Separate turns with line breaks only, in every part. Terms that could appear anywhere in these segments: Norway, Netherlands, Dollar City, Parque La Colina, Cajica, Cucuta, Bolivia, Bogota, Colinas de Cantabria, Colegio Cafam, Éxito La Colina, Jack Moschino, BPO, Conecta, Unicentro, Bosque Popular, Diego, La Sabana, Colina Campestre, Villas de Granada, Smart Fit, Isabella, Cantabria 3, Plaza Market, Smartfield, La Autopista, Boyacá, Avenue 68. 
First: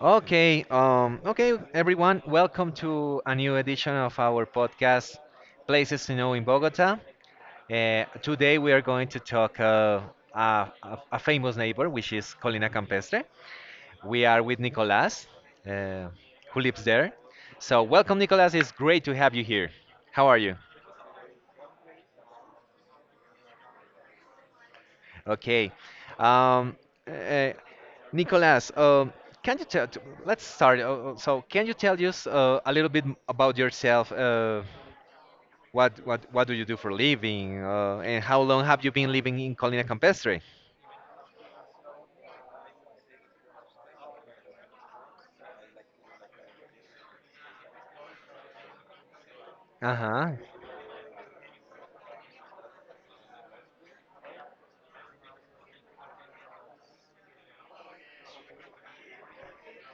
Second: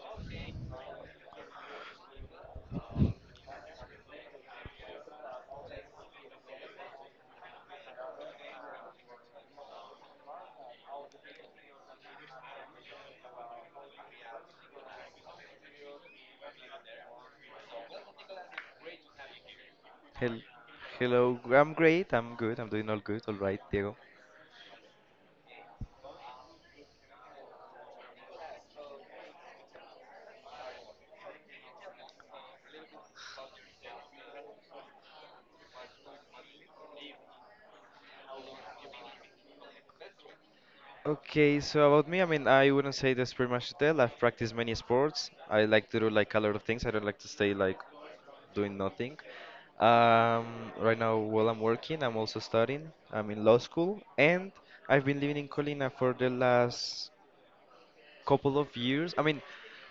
Okay, everyone, welcome to a new edition of our podcast, Places to Know in Bogota. Today we are going to talk a famous neighbor, which is Colina Campestre. We are with Nicolas, uh, who lives there. So, welcome, Nicolas. It's great to have you here. How are
Hel-
you?
Hello, I'm great. I'm good. I'm doing all good. All right, Diego.
Okay. Um, uh, Nicolas, can you tell? T- Let's start. So, can you tell us a little bit about yourself? What do you do for a living? And how long have you been living in Colina Campestre?
Okay, so about me, I mean, I wouldn't say that's pretty much it. I've practiced many sports. I like to do like a lot of things. I don't like to stay like doing nothing.
Uh huh.
Um, right now, while I'm working, I'm also studying. I'm in law school, and I've been living in Colina for the last couple of years. I mean,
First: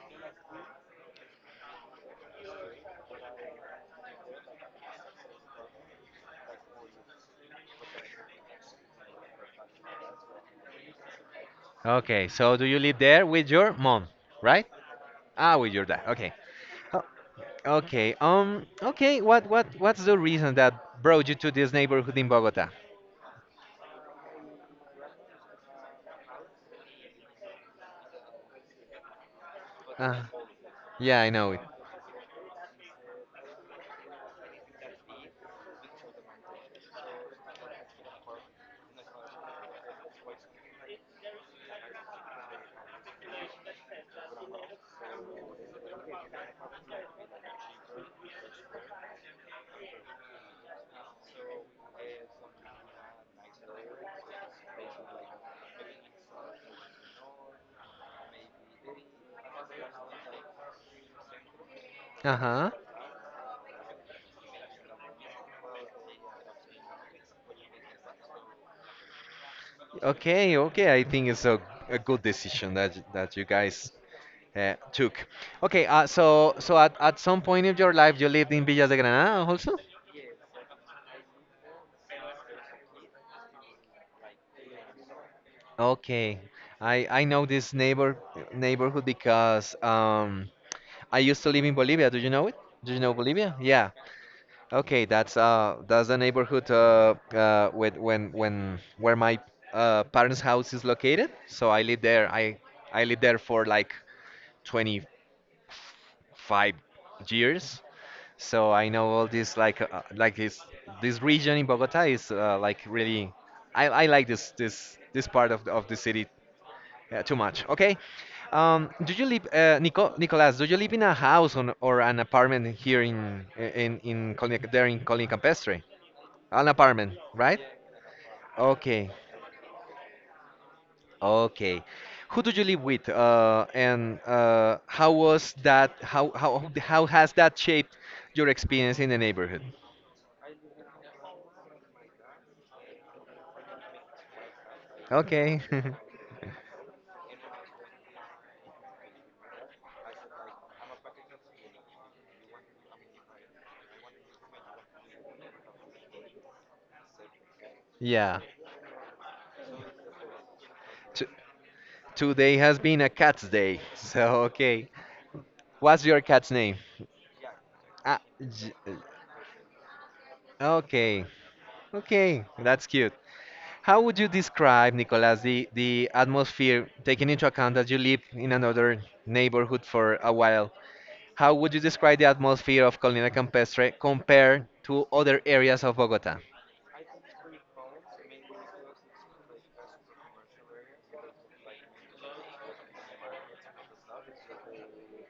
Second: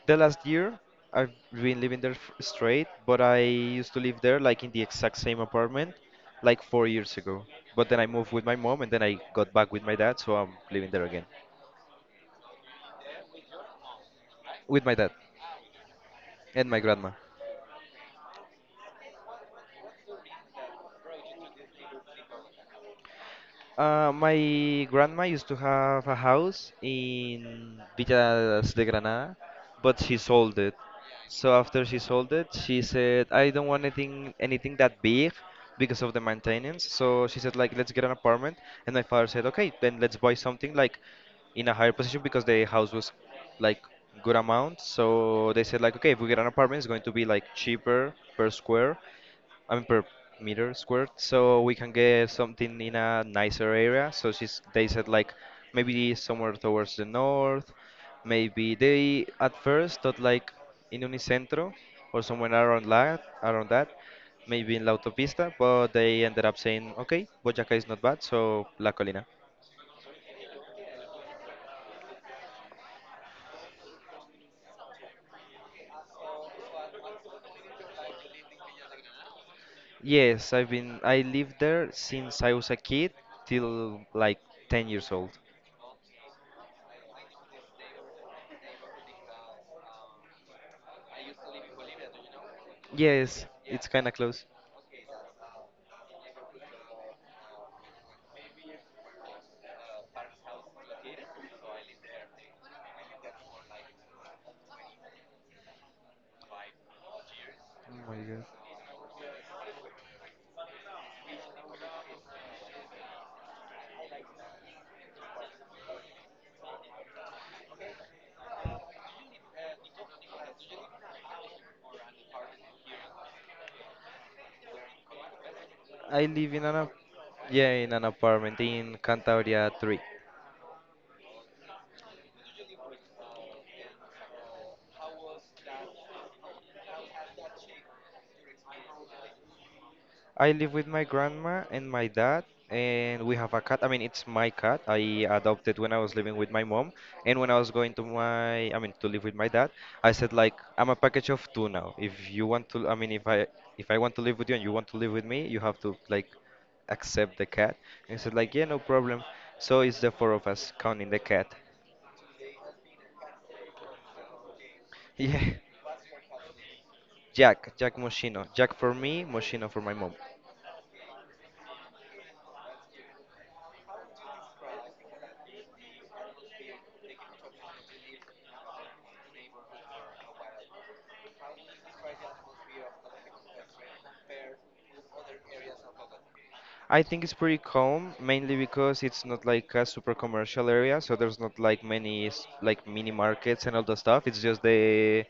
the last year I've been living there straight, but I used to live there like in the exact same apartment like four years ago. But then I moved with my mom and then I got back with my dad, so I'm living there again
Okay. So do you live there with your mom, right?
with my dad
Ah, with your dad. Okay.
and my
Oh,
grandma.
okay. Okay. What's the reason that brought you to this neighborhood in Bogota?
My grandma used to have a house in Villas de Granada, but she
Uh,
sold it.
yeah, I know
So
it.
after she sold it, she said, "I don't want anything that big because of the maintenance." So she said, "Like, let's get an apartment." And my father said, "Okay, then let's buy something like in a higher position because the house was like good amount." So they said, "Like, okay, if we get an apartment, it's going to be like cheaper per square." I mean per meter squared, so we can get something in a nicer area. So she's they said like maybe somewhere towards the north, maybe they at first thought like in Unicentro or
Uh
somewhere
huh.
around that, maybe in La Autopista, but they ended up saying okay, Boyacá is not bad, so La Colina.
Okay. Okay. I think it's a good decision that that you guys took. Okay. So at some point in your life you lived in Villas de Granada also.
Yes, I lived there since I was a kid till like 10 years old.
Okay, I know this neighborhood because I used to live in Bolivia. Do you know it? Do you know
Yes,
Bolivia?
it's
Yeah.
kind of close.
Okay, that's the neighborhood with when where my parents' house is located. So I lived there. I lived there for like 25 years.
Oh my god.
So I know all this like this region in Bogota is like really I like this part of of the city, yeah, too much. Okay. Do you live, Nicolas? Do you live in a house, on, or an apartment here in Colonia, there in Colonia Campestre?
I live in
An
an
apartment, right?
yeah in an apartment in
Okay.
Cantabria 3.
Okay. Who do you live with? And how was that? How has that shaped your experience in the neighborhood?
I live with my grandma and my dad, and we have a cat. I mean, it's my cat. I
Okay.
adopted when I was living with my mom, and when I was going to my, I mean, to live with my dad, I said like, I'm a package of two now. If you want to, I mean, if I want to live with you and you want to live with me, you have to like accept the cat. And he said
Yeah.
like, yeah, no problem. So it's the four of us counting the
T
cat.
Today has been a cat's day. So, okay.
Yeah,
What's your cat's name?
Jack, Jack
Ah,
Moschino, Jack
j-
for me, Moschino for my mom.
okay. Okay, that's cute. How would you describe, Nicolas, the atmosphere, taking into account that you live in another neighborhood for a while? How would you describe the atmosphere of Colina Campestre compared to other areas of Bogota?
I think it's pretty calm, mainly because it's not like a super commercial area, so there's not like many like mini markets and all the stuff. It's just the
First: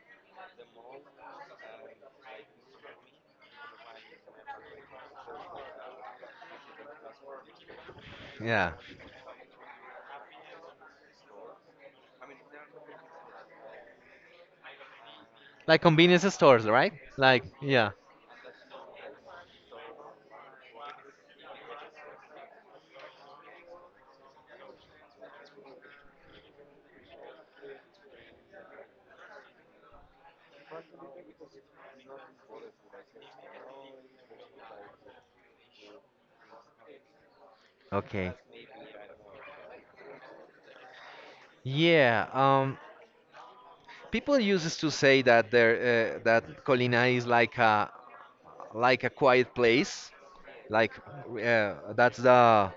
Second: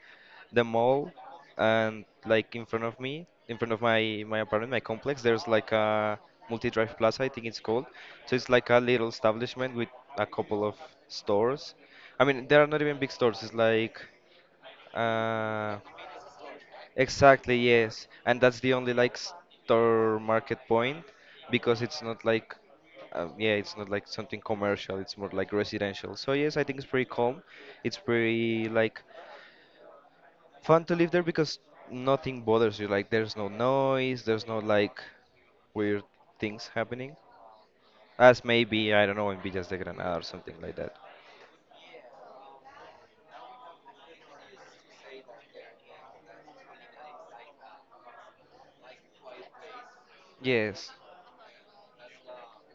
the mall, and like in front of me, in front of my apartment, my complex, there's like a multi-drive plaza, I think it's called. So it's like
Yeah,
a little establishment with a couple of stores. I mean, they are not even big stores. It's like uh,
like convenience stores, right? Like,
Exactly,
yeah.
yes. And that's the only like store market point because it's not like yeah, it's not like something commercial, it's more like residential. So yes, I think it's pretty calm. It's pretty like fun to live there because nothing bothers you. Like there's no noise, there's no like weird things happening.
Okay.
As maybe, I don't know, in Villas de Granada or something like that.
Yeah. People used to say that there, that Colina is like a quiet place, like
Yes.
that's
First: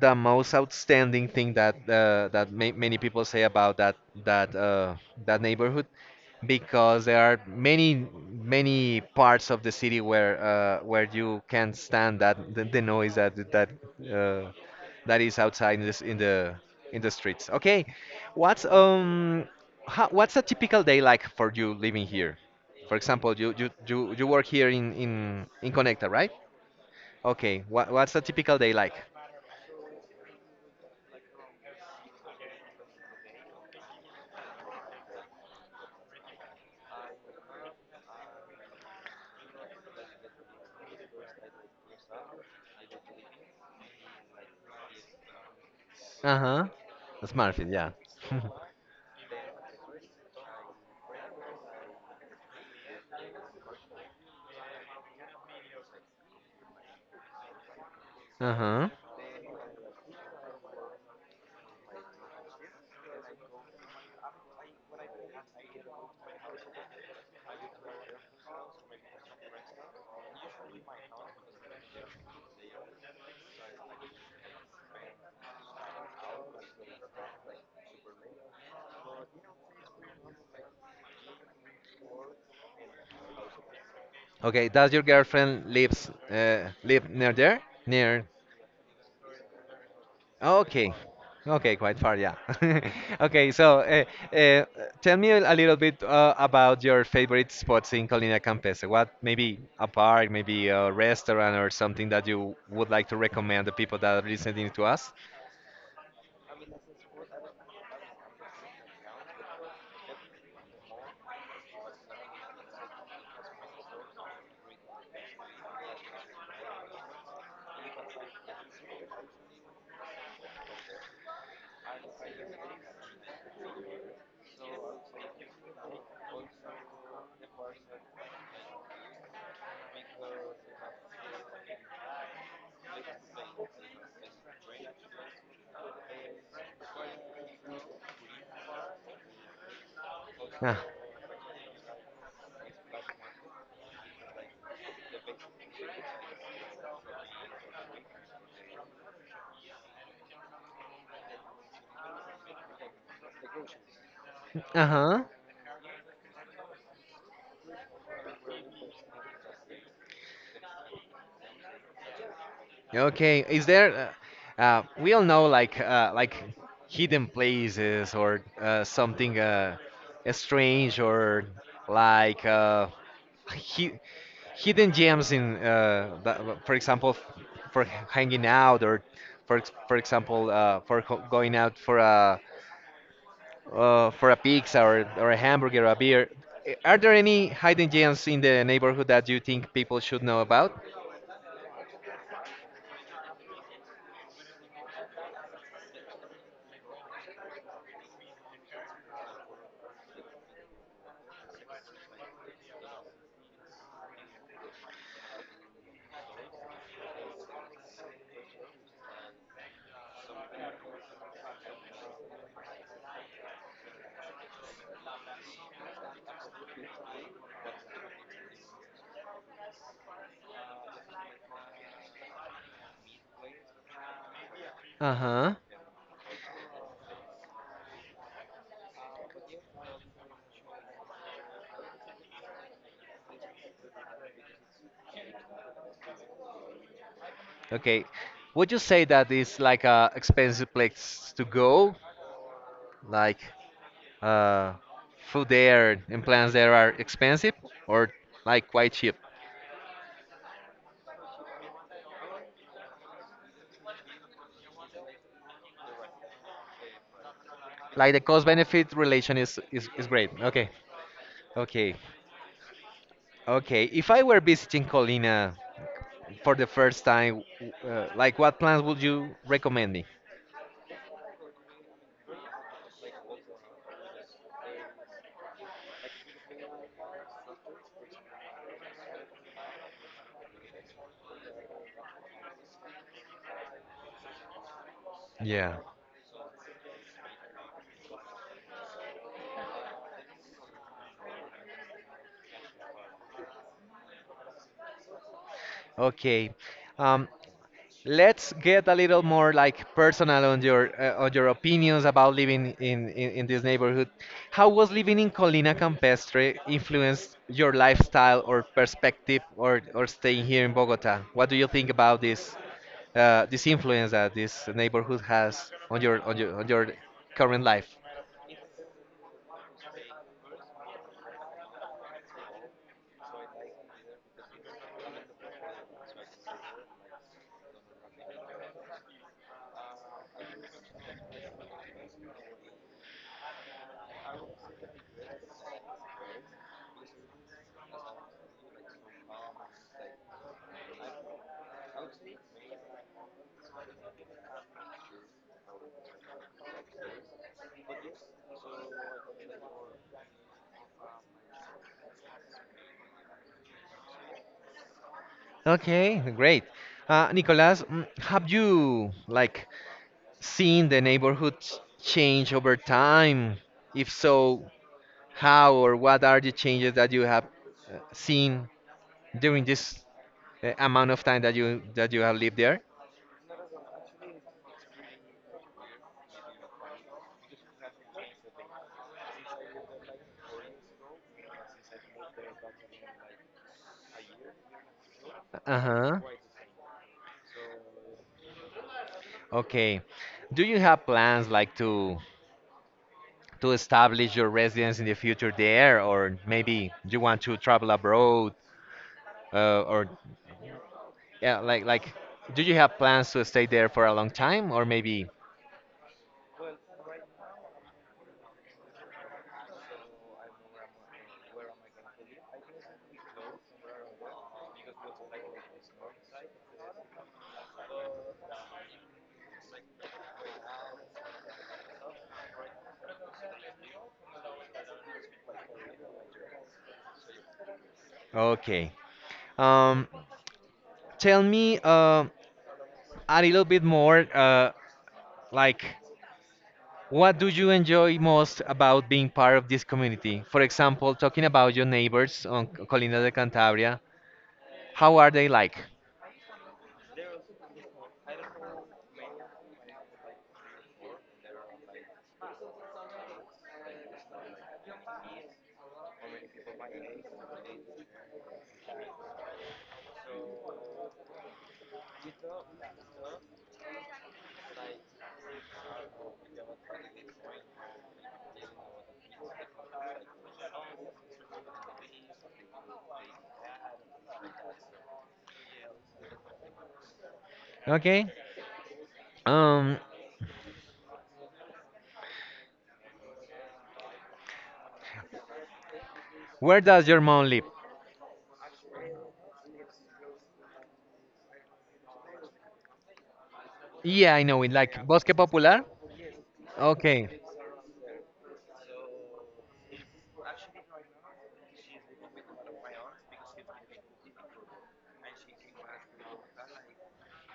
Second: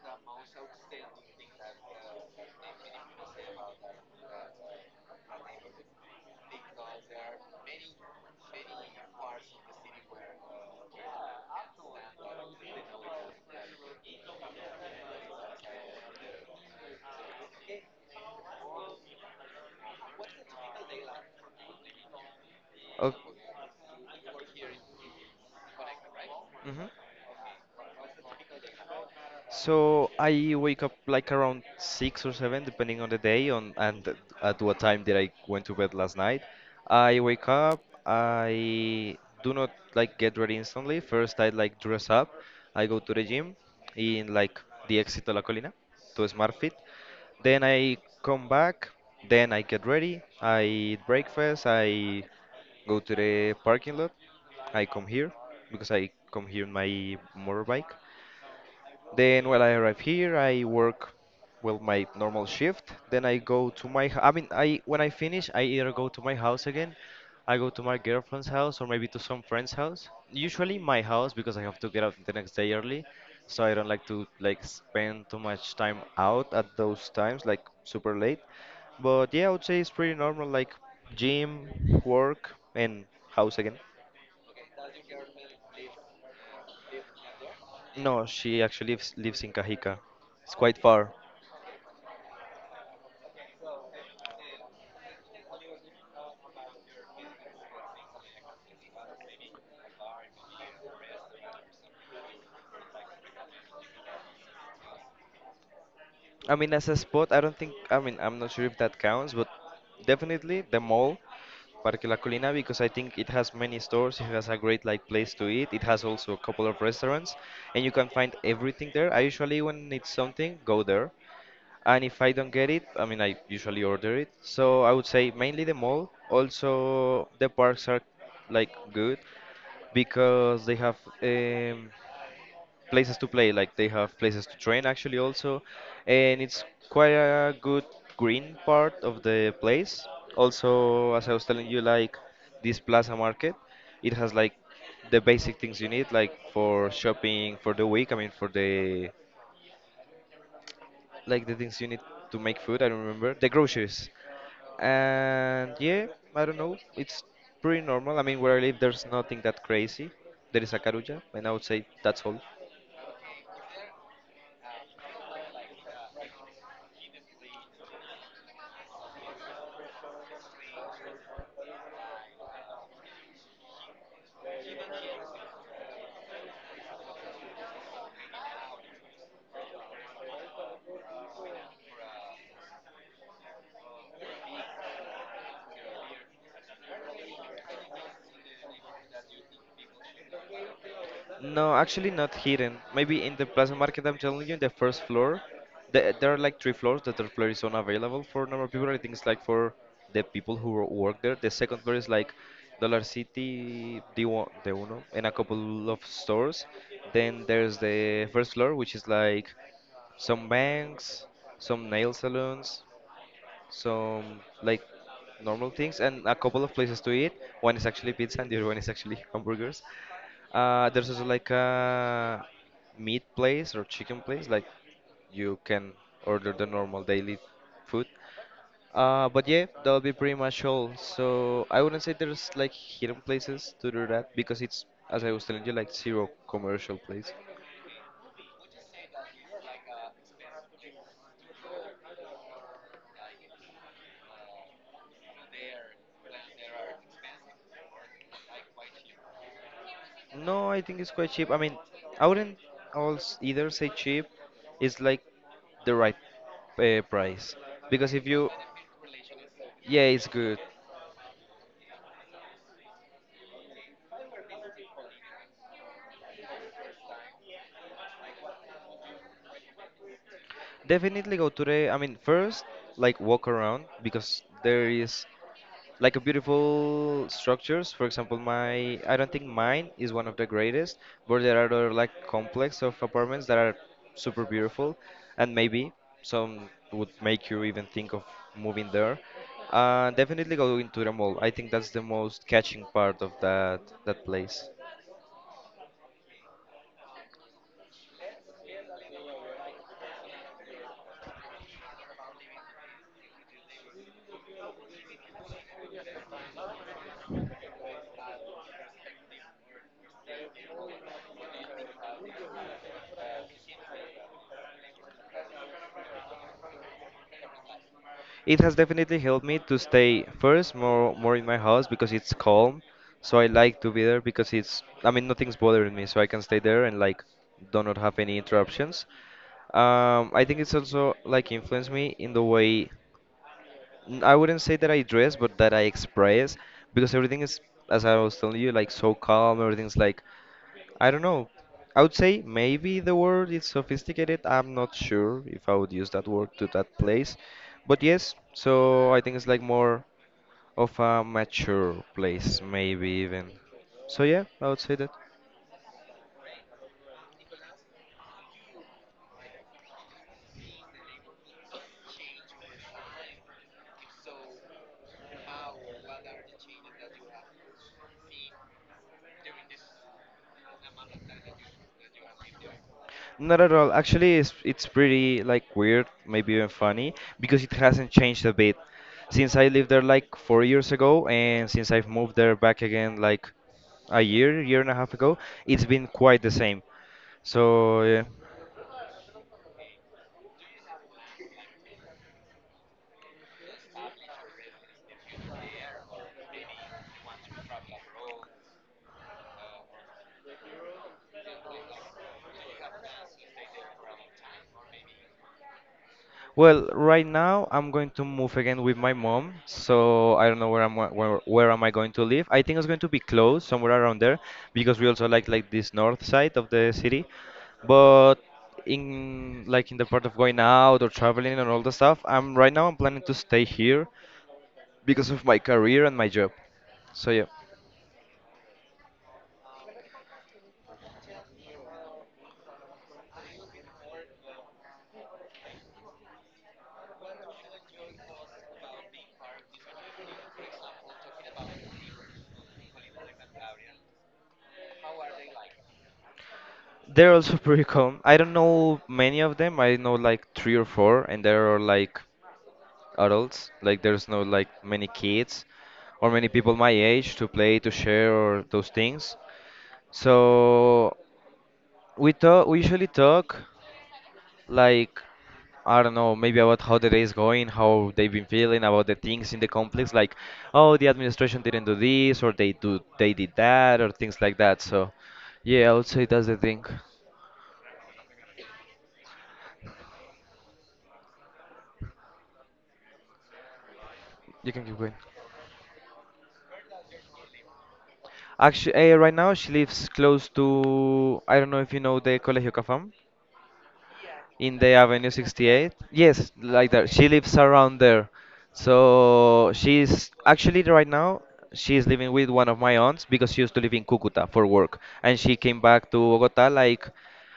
the most outstanding thing that that many people say about that that neighborhood, because there are many parts of the city where you can't stand that the noise that uh, that is outside in the streets. Okay, what's um what's a typical day like for you living here? For
Oh,
example, you work here in Conecta, right? Okay, what's a typical day like?
so I wake up like around six or seven, depending on the day, on and at what time did I went to bed last night. I wake up. I do not like get ready instantly. First, I like dress up. I go to the gym in like the Éxito La Colina to Smart
Uh-huh.
Fit. Then
Smartfield, yeah.
I come back. Then I get ready. I eat breakfast. I go to the parking lot. I come here because I come here in my motorbike.
Uh-huh.
Then when I arrive here, I work well my normal shift. Then I go to my I mean I when I finish, I either go to my house again, I go to my girlfriend's house or maybe to some friend's house. Usually my house because I have to get out the next day early, so I don't like to like spend too much time out at those times like super late. But yeah, I would say it's pretty normal like gym, work and house again.
Okay, does your girlfriend lives live near there? Near.
No, she actually lives in Cajica. It's quite
Okay.
far.
Okay, quite far, yeah. Okay, so tell me a little bit about your favorite spots in Colina Campestre. What maybe a park, maybe a restaurant or something that you would like to recommend the people that are listening to us?
I mean, as a spot, I don't think, I mean, I'm not sure if that counts, but definitely the mall, Parque La Colina, because I think it has many stores, it has a great like place to eat, it has also a couple of restaurants, and you can find everything there. I usually, when it's something, go there, and if I don't get it, I mean, I usually order it. So I would say mainly the mall. Also, the parks are like good because they have um, places to play like they have places to train actually also and it's quite a good green part of the place
Uh,
also as I was telling you like this plaza market it has like the basic things you need like for shopping for the week I mean for the like the things you need to make food I don't remember the groceries
uh-huh.
and yeah I don't know it's pretty normal I mean where I live there's nothing that crazy there is a Carulla and I would say that's all.
Okay, is there? We all know like hidden places or something strange or like hi- hidden gems in, that, for example, for hanging out or for example, going out for a pizza or a hamburger or a beer. Are there any hidden gems in the neighborhood that you think people should know about?
No, actually not hidden. Maybe in the Plaza Market, I'm telling you, in the first floor, there are like three floors. The third floor is unavailable for normal people. I think it's like for the people who work there. The second floor is like Dollar City, d one, the Uno, and a couple of stores. Then there's the first floor, which is like some banks, some nail salons, some like normal things, and a couple of places to eat. One is actually pizza, and the other one is actually hamburgers. There's also like a meat place or chicken place, like
Uh huh.
you can order the normal daily food. But yeah, that'll be pretty much all. So I wouldn't say there's like hidden places to do that because it's, as I was telling you, like zero commercial place.
Okay. Would you say that it's like a expensive place to go? Like uh food there and plants there are expensive or like quite cheap?
No, I think it's quite cheap. I mean, I wouldn't also either say cheap. It's like the right price because
Like the
if
cost
you,
benefit relation is, is,
yeah,
is
it's
great.
good.
Okay. Okay. Okay. If I were visiting Colina for the first time, like what plans would you recommend me?
Definitely go today. I mean, first, like walk around because there is like a beautiful structures. For example, my I don't think mine is one of the greatest, but there are other like complex of apartments that are super beautiful, and
Yeah.
maybe some would make you even think of moving there. Definitely go into the mall. I think that's the most catching part of that place.
Okay. Um, Let's get a little more like personal on your opinions about living in this neighborhood. How was living in Colina Campestre influenced your lifestyle, or perspective, or staying here in Bogota? What do you think about this influence that this neighborhood has on your on your on your current life?
It has definitely helped me to stay first more in my house because it's calm. So I like to be there because it's I mean nothing's bothering me, so I can stay there and like do not have any interruptions. I think it's also like influenced me in the way I wouldn't say that I dress, but that I express because everything is, as I was telling you, like so calm. Everything's like I don't know. I would say maybe the word is sophisticated. I'm not sure if I would use that word to that place. But yes, so I think it's like more of a mature place, maybe even. So yeah, I would say that.
Okay, great. Nicolas, have you like seen the neighborhood change over time? If so, how or what are the changes that you have seen during this amount of time that you have lived there?
Not at all. Actually, it's pretty like weird, maybe even funny, because it hasn't changed a bit since I lived there like four years ago, and since I've moved there back again like a year, year and a half ago. It's been
Uh-huh.
quite the same. So yeah.
Okay. Do you have plans like to establish your residence in the future there, or maybe you want to travel abroad, or yeah, like, do you have plans to stay there for a long time, or maybe?
Well, right now I'm going to move again with my mom, so I don't know where where am I going to live. I think it's going to be close, somewhere around there, because we also like this north side of the city. But in like in the part of going out or traveling and all the stuff, I'm right now I'm planning to stay here because of my career and my job. So yeah.
Okay. Um, tell me a little bit more, like, what do you enjoy most about being part of this community? For example, talking about your neighbors on Colinas de Cantabria. How are they like?
They're also pretty calm. I don't know many of them. I know like three or four, and they're like adults. Like there's no like many kids or many people my age to play, to share, or those things. So we usually talk like I don't know, maybe about how the day is going, how they've been feeling about the things in the complex, like oh the administration didn't do this or they did that or things like that. So yeah, I would say that's the thing.
Okay. Um,
You can keep going.
where does your mom live?
Actually, right now she lives close to I don't know if you know the Colegio Cafam.
Yeah, I know it.
In the
Like
Avenue
Bosque Popular?
68. Yes, like that. She
Okay.
lives around there. So she's actually right now She's living with one of my aunts because she used to live in Cucuta for work, and she came back to Bogota, like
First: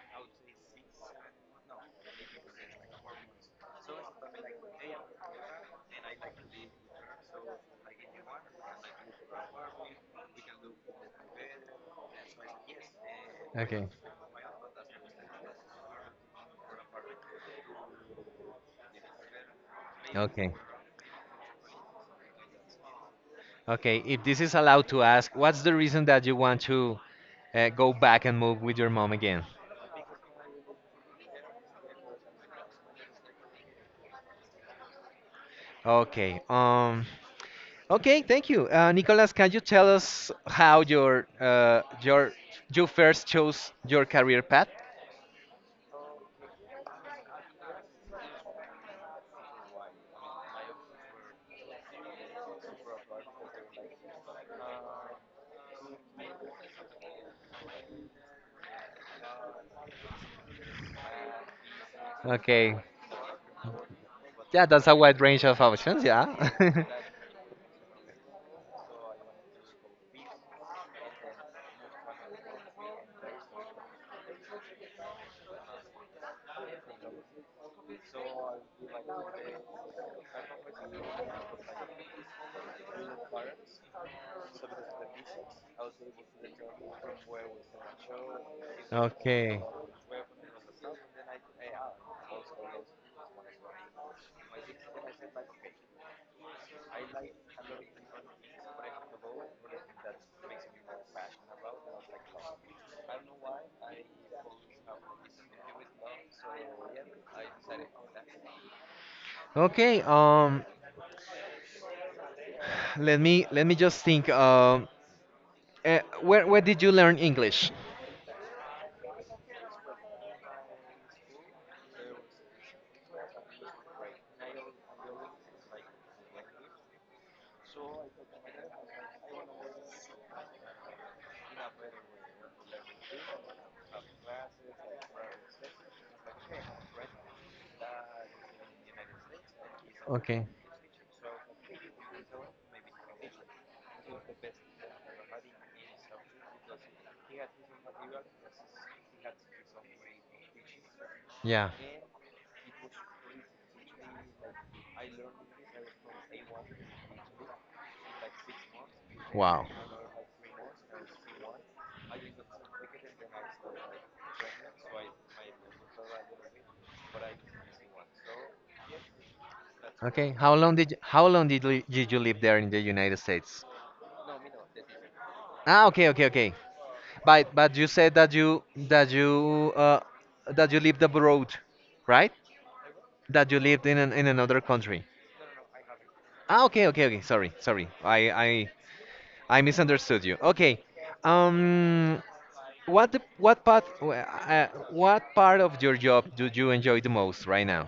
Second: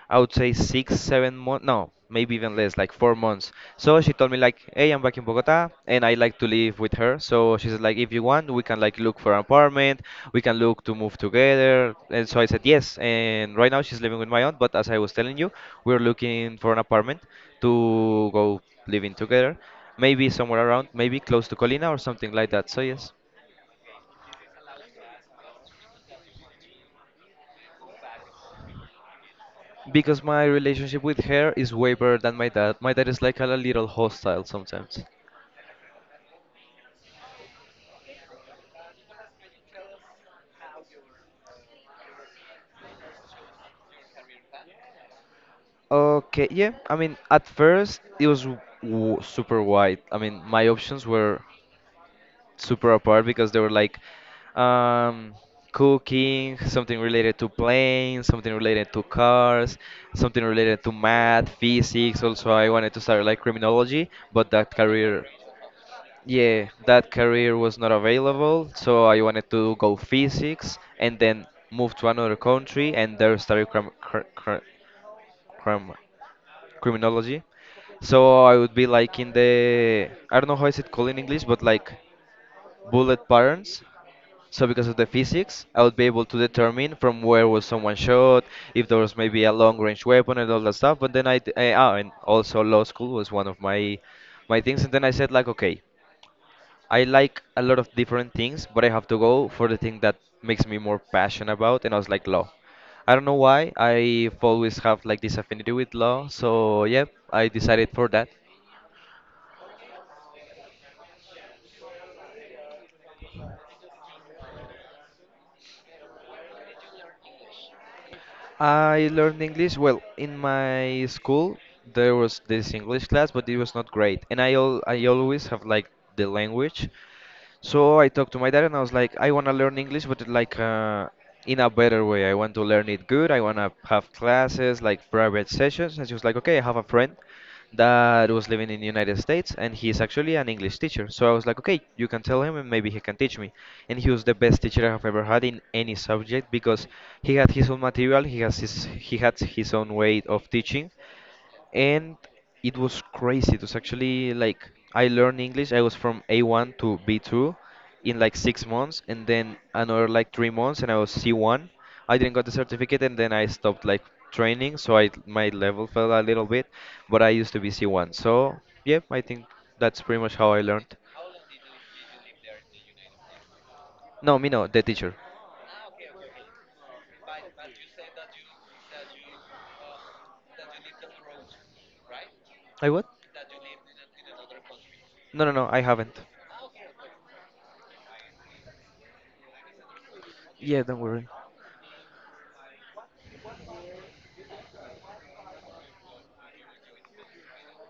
I would say six, 7 months, no, maybe even less, like 4 months. So she told me like, hey, I'm back in Bogota, and I like to live with her. So she said like, if you want, we can like look for an apartment, we can look to move together. And so I said yes. And right now
Okay.
she's living with my aunt, but as I was telling you, we're looking for an apartment to go living together, maybe
Okay.
somewhere around, maybe close to Colina or something like that. So yes,
Okay. If this is allowed to ask, what's the reason that you want to go back and move with your mom again?
because my relationship with her is way better than my dad. My dad is like a little hostile sometimes.
Okay. Okay, thank you. Nicolas, can you tell us how you first chose your career path?
Okay, yeah. I mean, at first it was super wide. I mean, my options were super apart because they were like um, cooking, something related to planes, something related to cars, something related to math, physics. Also, I
Okay.
wanted to start like criminology, but
Yeah,
that
that's a wide
career.
range of options, yeah.
Yeah, that career was not available, so I wanted to go physics and then move to another country and there study crim cr cr crim criminology. So I would be like in the, I don't know how is it called in English, but like bullet patterns. So because of the physics, I would be able to determine from where was someone shot, if there was maybe a
Okay.
long-range weapon and all that stuff. But then I, d- I- ah, and also law school was one of my my things. And then I said like, okay. I like a lot of different things, but I have to go for the thing that makes me more passionate about, and I was like law. I don't know why I've always have like this affinity with law, so yep, I decided for that.
Okay, let me just think. Where did you learn English?
I learned English well in my school. There was this English class, but it was not great, and I always have like the language. So I talked to my dad and I was like, I want to learn English, but like in a better way. I want to learn it good. I want to have classes, like private sessions. And she was like, okay, I have a friend that was living in the United States and he's actually
Okay,
an English teacher. So I was like, okay, you can tell him and maybe he can teach me. And he was the best teacher I have ever had in any subject because he had his own material, he had his own way of teaching,
yeah.
and it was crazy. It was actually like I learned English. I was from A1 to B2 in like 6 months, and then
Wow.
another like 3 months, and I was C1. I didn't got the certificate, and then I stopped like training, so I my level fell a little bit, but I used to be C1. So yeah, I think that's pretty
Okay,
much how
how
I
long did
learned.
you, how long did you live there in the United States?
No, me no, the teacher.
Ah, okay, okay, okay. But you said that you uh, that you lived abroad, right?
I what?
That you lived in another country.
No, no, no, I haven't.
Ah, okay, okay, okay. Sorry, sorry. I misunderstood you.
Yeah,
Okay.
don't worry.
Um, what the, what part wh- what part of your job do you enjoy the most right now?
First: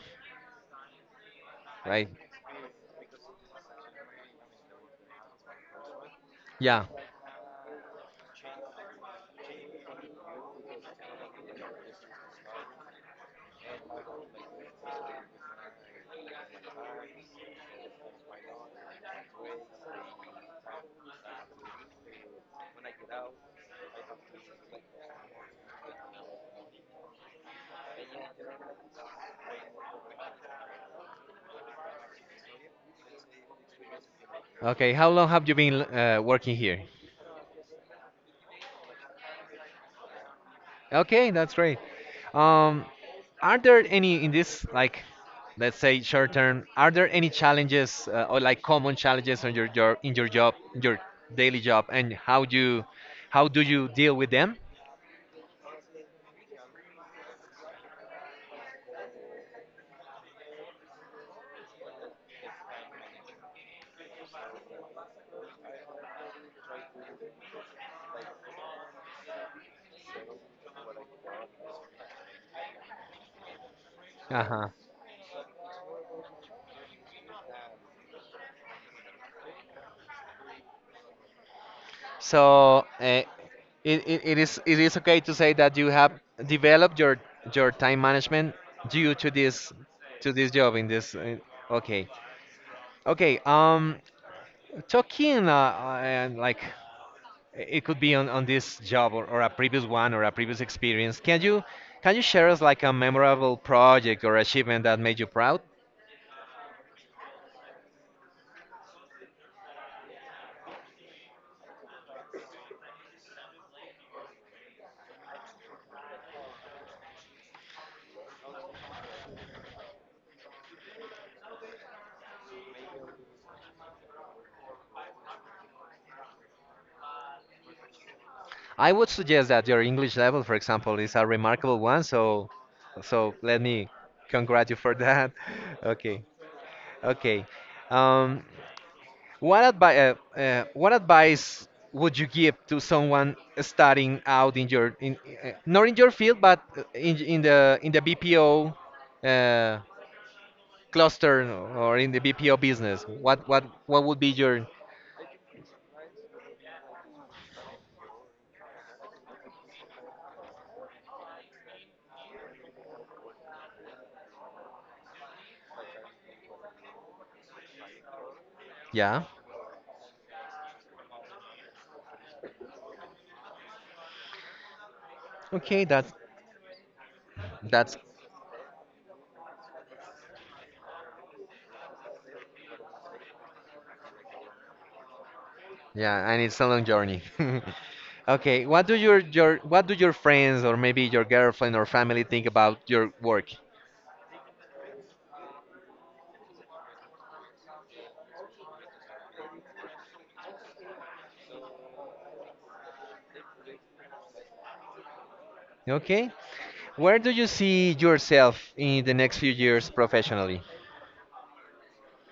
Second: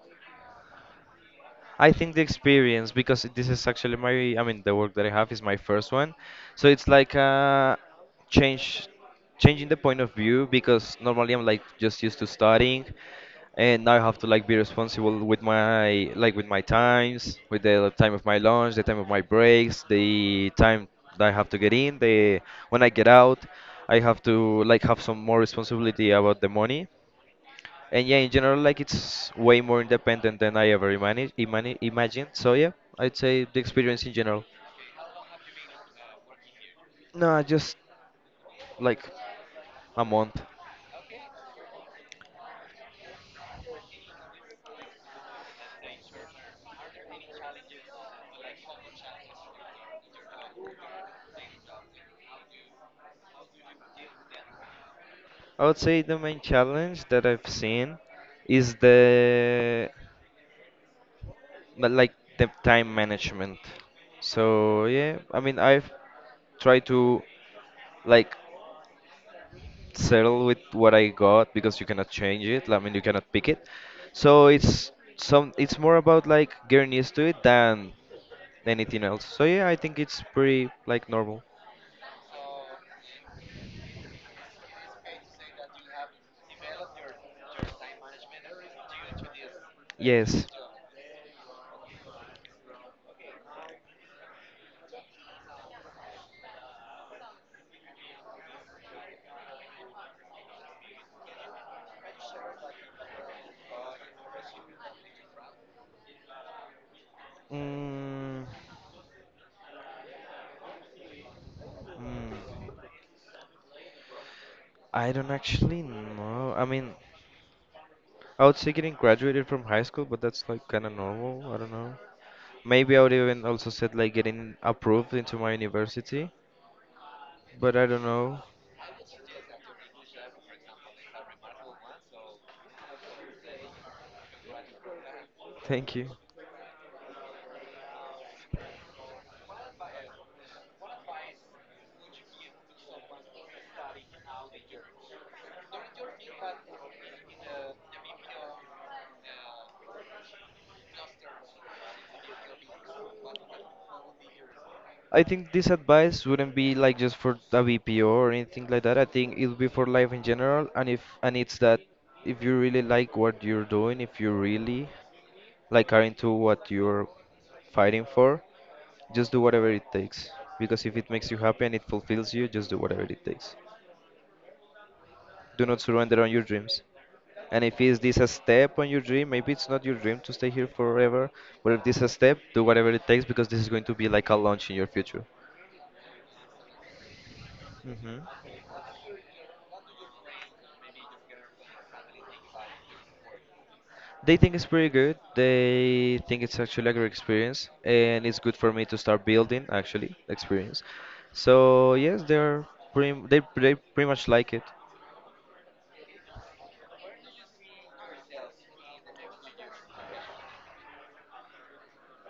I
Right?
think the experience, because this is actually my, I mean, the work that I have is my first one. So
Yeah.
it's like a change, changing the point of view because normally I'm like just used to studying and now I have to like be responsible with my, like with my times, with the time of my lunch, the time of my breaks, the time that I have to get in, the, when I get out, I have to like have some more responsibility about the money, and yeah, in general, like it's way more independent than I ever imagined. So yeah, I'd say the experience in general.
Okay. How long have you been working here?
No, just like a month.
Okay, that's great. Um, are there any, in this like, let's say short term? Are there any challenges or like common challenges on your job in your job, in your daily job, and how do you deal with them?
I would say the main challenge that I've seen is the, but like the time management. So yeah, I mean, I've tried to like settle with what I got because you cannot change it, I mean, you cannot pick it.
Uh
So
huh.
it's some, it's more about like getting used to it than anything else. So yeah, I think it's pretty like normal.
So it is okay to say that you have developed your time management due to
Yes.
this job in this. Okay. Okay. Talking like, it could be on this job, or a previous one or a previous experience. Can you share us like a memorable project or achievement that made you proud?
Mm, mm, I don't actually know. I mean, I would say getting graduated from high school, but that's like kind of normal. I don't know. Maybe I would even also said like getting approved into my university, but I don't know.
I would suggest that your English level, for example, is a remarkable one. So let me congratulate you for that.
Thank you.
Okay, okay. Um, what advice would you give to someone starting out in your in not in your field, but in the BPO, uh, cluster, or in the BPO business? What would be your
I think this advice wouldn't be like just for a BPO or anything like that. I think it would be for life in general, and if, and it's that if you really like what you're doing, if you really like are into what you're fighting for,
yeah?
just do whatever it takes. Because if it makes you happy and it fulfills you, just do whatever it takes. Do
Okay,
not surrender on your dreams. And if
that's
is this a step on your dream, maybe it's not your dream to stay here forever, but if this is a step, do whatever it takes because this is going to be like a launch in your future.
yeah, and it's a long journey.
Hmm.
Okay, what do your friends or maybe your girlfriend or family think about your work?
They think it's pretty good. They think it's actually a great experience, and it's good for me to start building actually experience. So yes, they pretty much like it.
Okay, where do you see yourself in the next few years professionally?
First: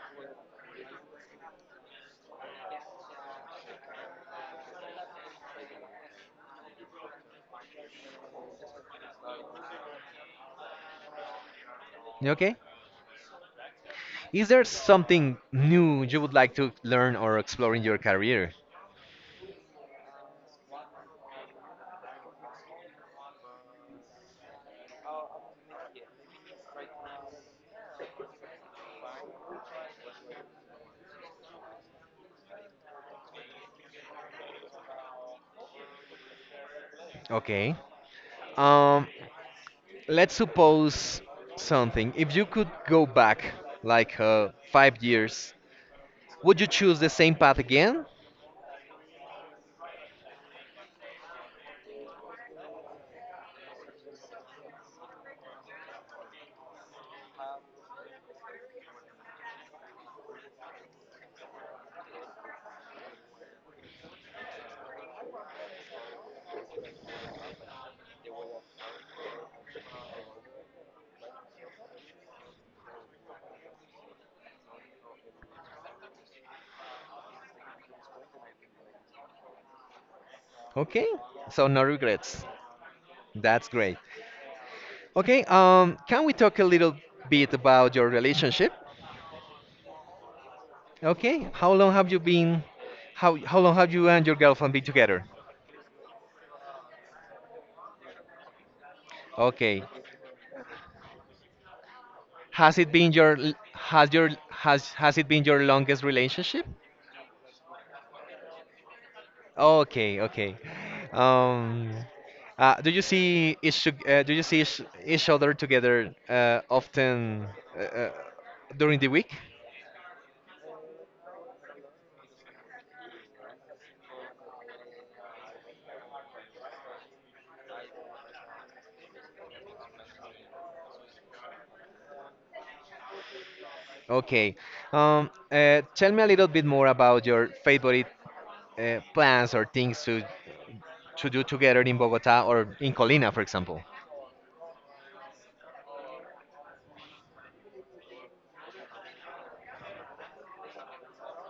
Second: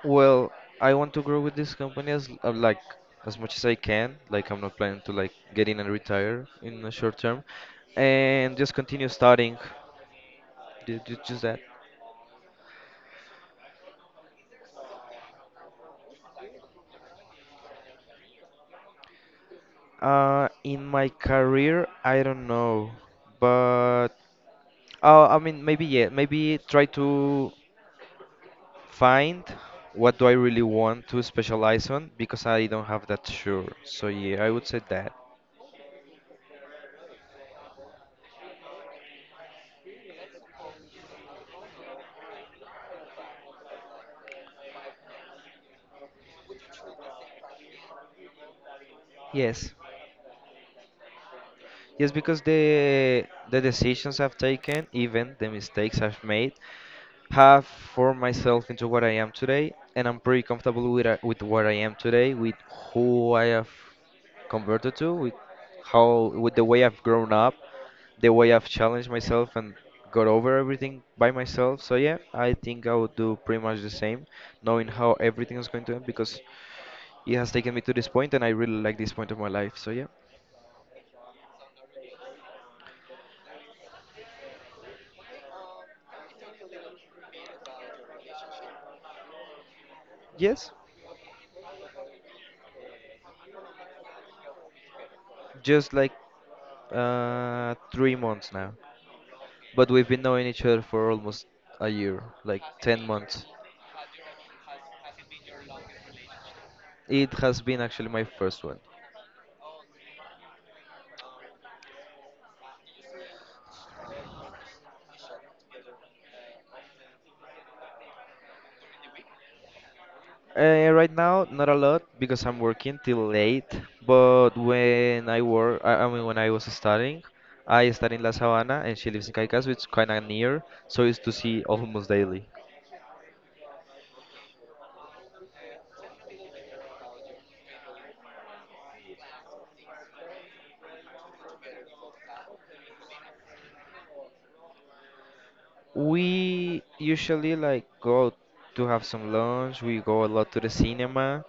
Well, I want to grow with this company as like as much as I can. Like I'm not planning to like get in and retire in the short term, and just continue studying. Just that.
Okay, is there something new you would like to learn or explore in your career?
In my career, I don't know, but I mean maybe yeah, maybe try to find what do I really want to specialize on because I don't have that sure. So yeah, I would say that.
Okay. Um, Let's suppose something. If you could go back like 5 years, would you choose the same path again?
Yes. Yes, because the decisions I've taken, even the mistakes I've made, have formed myself into what I am today, and I'm pretty comfortable with with what I am today, with who I have converted to, with how, with the way I've grown up, the way I've challenged myself and got over everything by myself. So yeah, I think I would do pretty much the same, knowing how everything is going to end because it has taken me to this point, and I really like this point of my life. So yeah,
Okay, so no regrets. That's great. Okay, can we talk a little bit about your relationship?
yes,
Okay, how long have you been? How long have you and your girlfriend been together?
just like, uh, 3 months now.
Okay,
But we've been knowing each other for almost a year, like 10 months.
has it been your longest relationship?
It has been actually my first one.
Okay, okay. Um, do you see each other together often uh, uh, during the week?
Right now, not a lot because I'm working till late. But when I work, I mean, when I was studying, I studied in La Sabana and she lives in Caicas, which is kind of near, so it's to see almost daily.
Okay. Tell me a little bit more about your favorite plans or things to do together in Bogota or in Colina, for example.
We usually like go to have some lunch. We go a lot to the cinema.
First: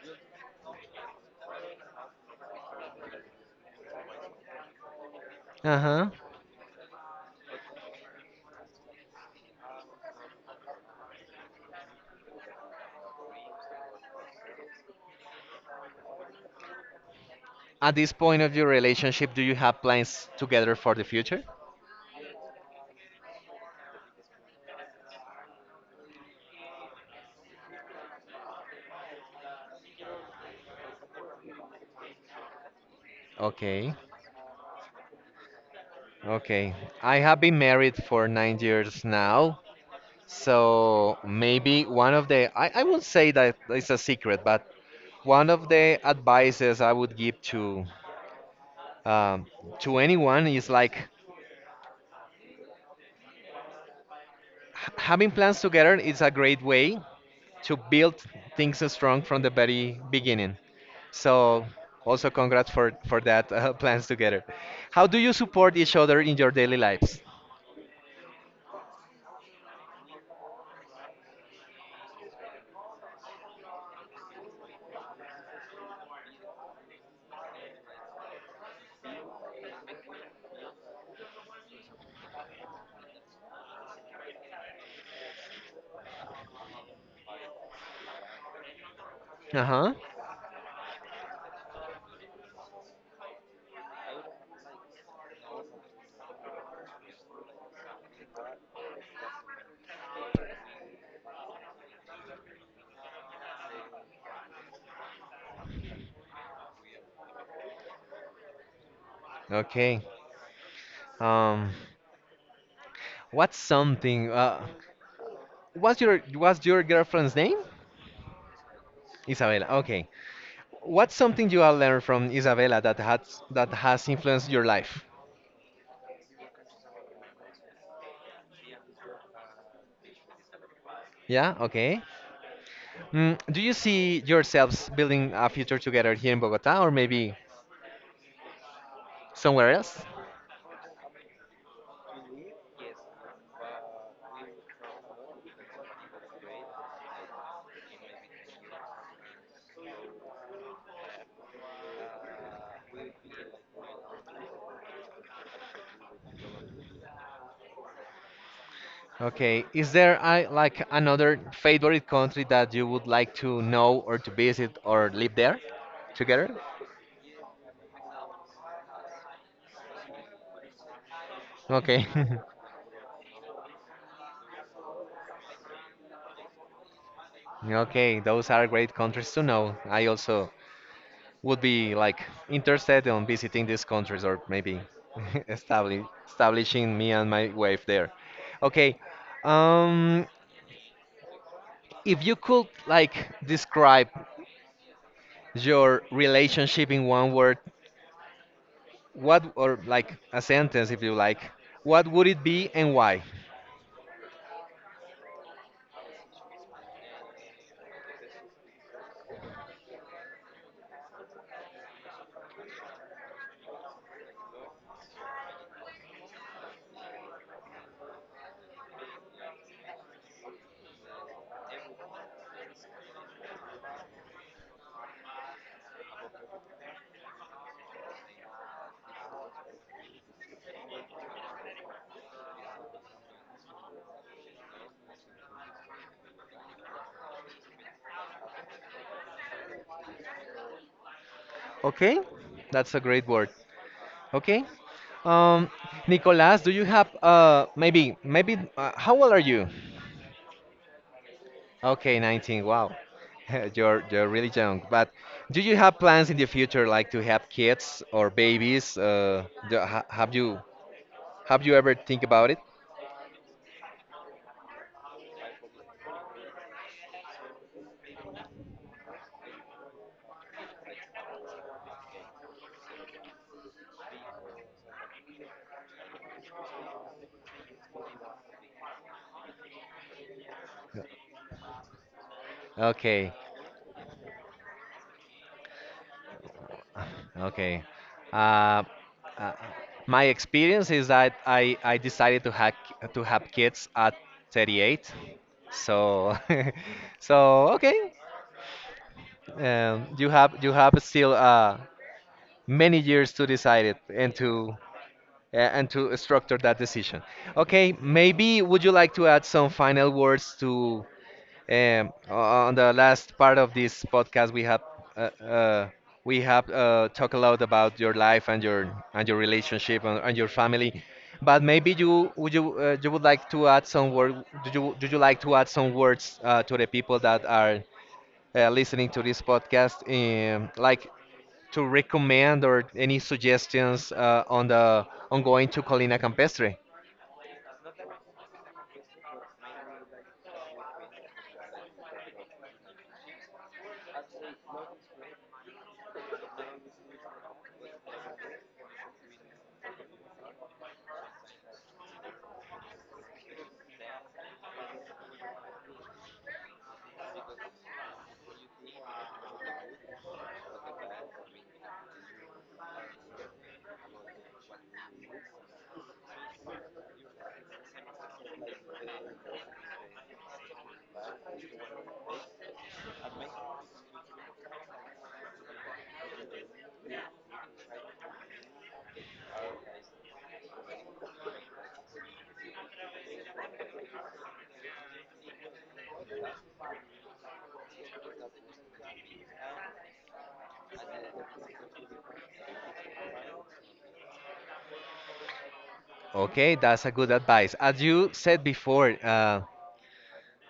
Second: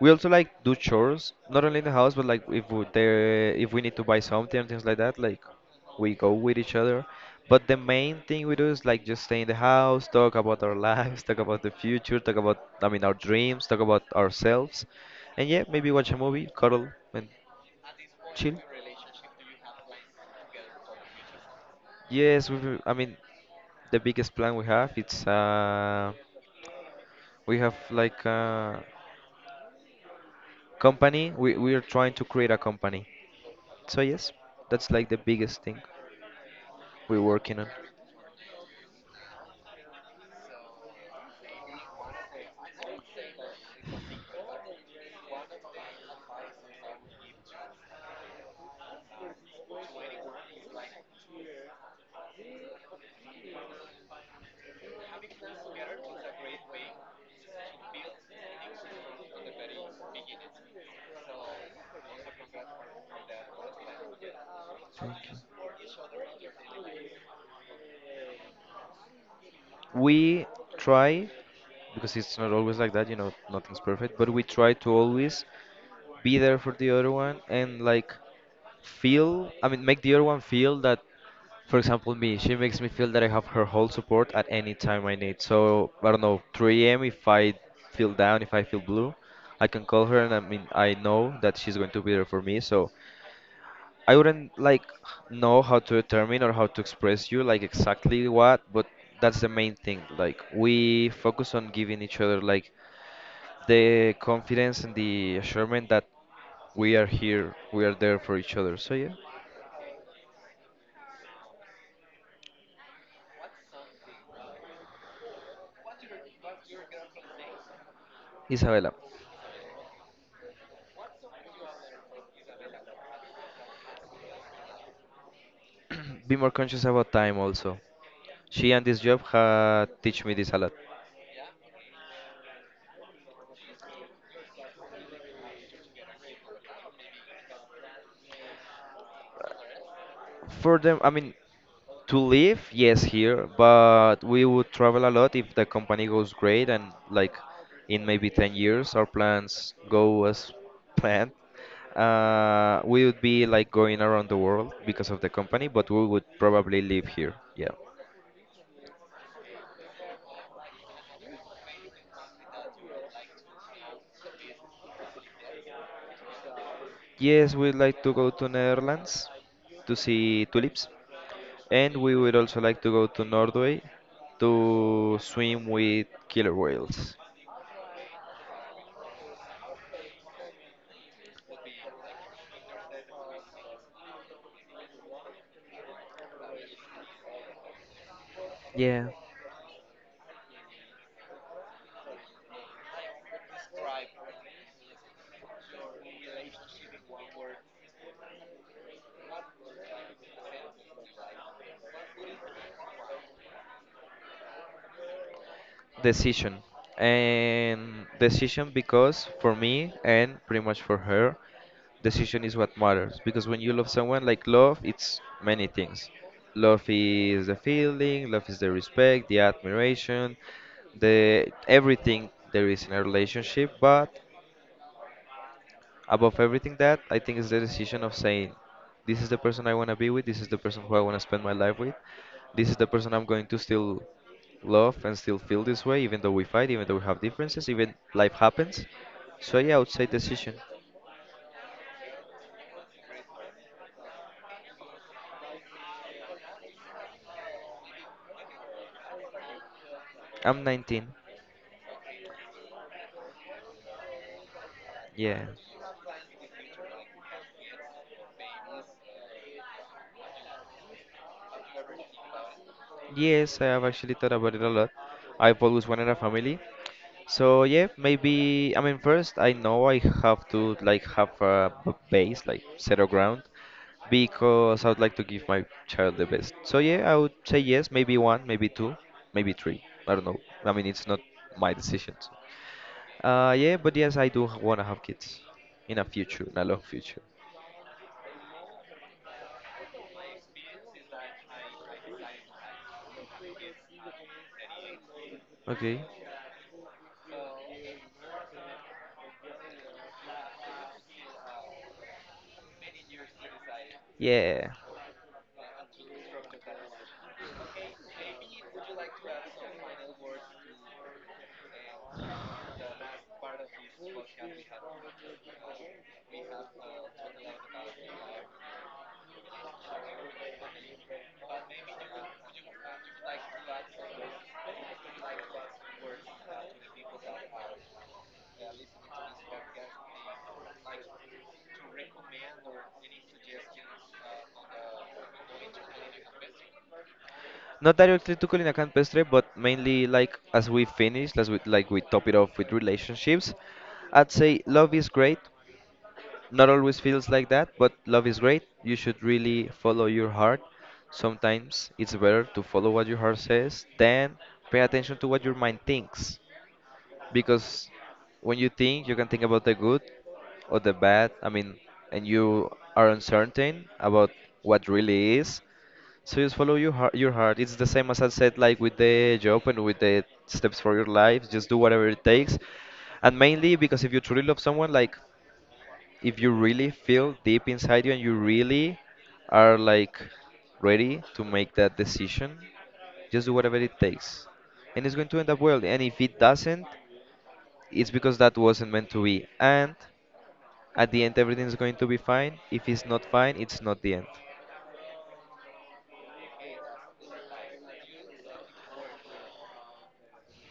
We also like do chores, not only in the house, but like if we, there, if we need to buy something and things like that, like
Uh-huh.
we go with each other. But the main thing we do is like just stay in the house, talk about our lives, talk about the future, talk about, I mean, our dreams, talk about ourselves, and yeah, maybe watch a movie, cuddle, and
At this point of
chill.
your relationship, do you have plans together for the future?
Yes, we. I mean, the biggest plan we have it's uh, we have like a company. We are trying to create a company.
Okay.
So yes, that's like the biggest thing.
Okay. I
We're
have been
working on.
married for 9 years now. So maybe I won't say that it's a secret, but one of the advices I would give um, to anyone is like, having plans together is a great way to build things strong from the very beginning. So also congrats for that plans together. How do you support each other in your daily lives?
We try, because it's not always like that, you know, nothing's perfect, but we try to always be there for the other one and like feel, I mean, make the other one feel that, for example, me, she makes me feel that I have her whole support at any time I need. So, I don't know, 3 a.m. if I feel down, if I feel blue, I can
Uh-huh.
call her and, I mean, I know that she's going to be there for me. So, I wouldn't like know how to determine or how to express you like exactly what, but that's the main thing. Like we focus on giving each other like the confidence and the assurance that we are here, we are there for each other. So yeah,
Okay. Um, what's something? What's your girlfriend's name?
Isabella,
Isabella. Okay. What's something you have learned from Isabella that has influenced your life?
be more conscious about time also. She and this job ha teach me this a lot.
Yeah. Okay. Do you see yourselves building a future together here in Bogota or maybe somewhere else?
For them, I mean, to live, yes, here, but we would travel a lot if the company goes great and like in maybe 10 years our plans go as planned. We would be like going around the world because of the company, but we would probably live here. Yeah.
Okay. Is there like another favorite country that you would like to know or to visit or live there together?
Yes, we'd like to go to Netherlands to see tulips, and
Okay.
we would also like to go to Norway to swim with killer whales.
Okay, those are great countries to know. I also would be like interested in visiting these countries, or maybe establishing me and my wife there. Okay,
Yeah.
um, if you could like describe your relationship in one word, what, or like a sentence if you like, what would it be and why?
Decision. And decision Because for me and pretty much for her, decision is what matters because when you love someone, like love, it's many things. Love is the feeling, love is the respect, the admiration, the everything there is in a relationship, but above everything that, I think is the decision of saying, this is the person I want to be with, this is the person who I want to spend my life with, this is the person I'm going to still love and still feel this way, even though we fight, even though we have differences, even life happens. So yeah, I would say decision.
Okay, that's a great word. Okay. Um, Nicolas, do you have maybe maybe how old are you?
I'm 19.
Okay, 19. Wow. You're really young. But
Yeah.
do you have plans in the future, like to have kids or babies? Have you ever think about it?
Yes, I have actually thought about it a lot. I've always wanted a family. So yeah, maybe, I mean first I know I have to like have a base, like set a ground because I would like to give my child the best. So yeah, I would say yes, maybe one, maybe two, maybe three. I don't know. I mean, it's not my decision. So.
Okay.
Yeah, but yes, I do want to have kids in a future, in a long future.
Okay. Uh, uh, my experience is that I decided to have kids at 38.
Okay.
So so okay. You have still many years to decide it, and
Yeah.
to structure that decision. Okay, maybe would you like to add some final words to on the last part of this podcast? Uh, uh, we have talked a lot about your life, and your relationship and your family, but maybe you would like to add some word? Do you like to add some words to the people that are listening to this podcast, like, to recommend or any suggestions on the on going to Colina Campestre.
Not directly to Colina Campestre, but mainly like as we finish, as we like we top it off with relationships. I'd say love is great. Not always feels like that, but love is great. You should really follow your heart. Sometimes it's better to follow what your heart says than pay attention to what your mind thinks. Because when you think, you can think about the good or the bad. I mean, and you are uncertain about what really is. So just follow your heart. Your heart. It's the same as I said, like with the job and with the steps for your life. Just do whatever it takes, and mainly because if you truly love someone, like if you really feel deep inside you and you really are like ready to make that decision, just do whatever it takes. And it's going to end up well. And if it doesn't, it's because that wasn't meant to be. And at the end, everything is going to be fine. If it's not fine, it's not the end.
Okay, that's a good advice. As you said before, uh,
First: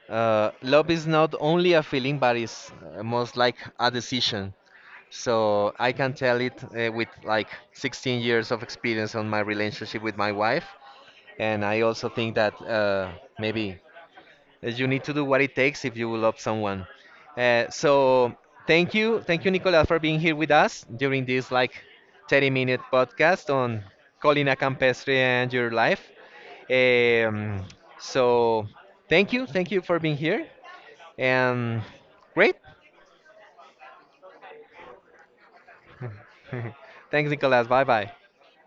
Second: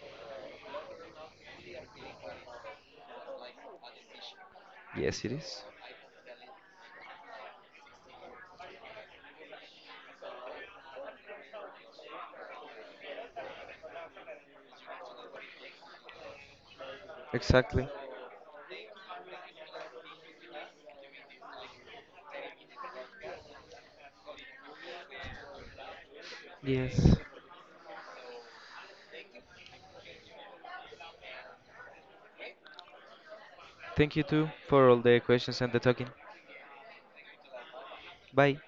uh, love is not only a feeling, but it's most like a decision.
Yes, it is.
So I can tell it with like 16 years of experience on my relationship with my wife, and I also think that maybe you need to do what it takes if you love someone. Uh,
Exactly.
so thank you, Nicolas, for being here with us during this like 30-minute podcast on Colina Campestre and your life.
Yes.
Um, so thank you for being here, and great.
Thank you too for all the questions and the talking.
Thanks, Nicolas. Bye bye.
Bye.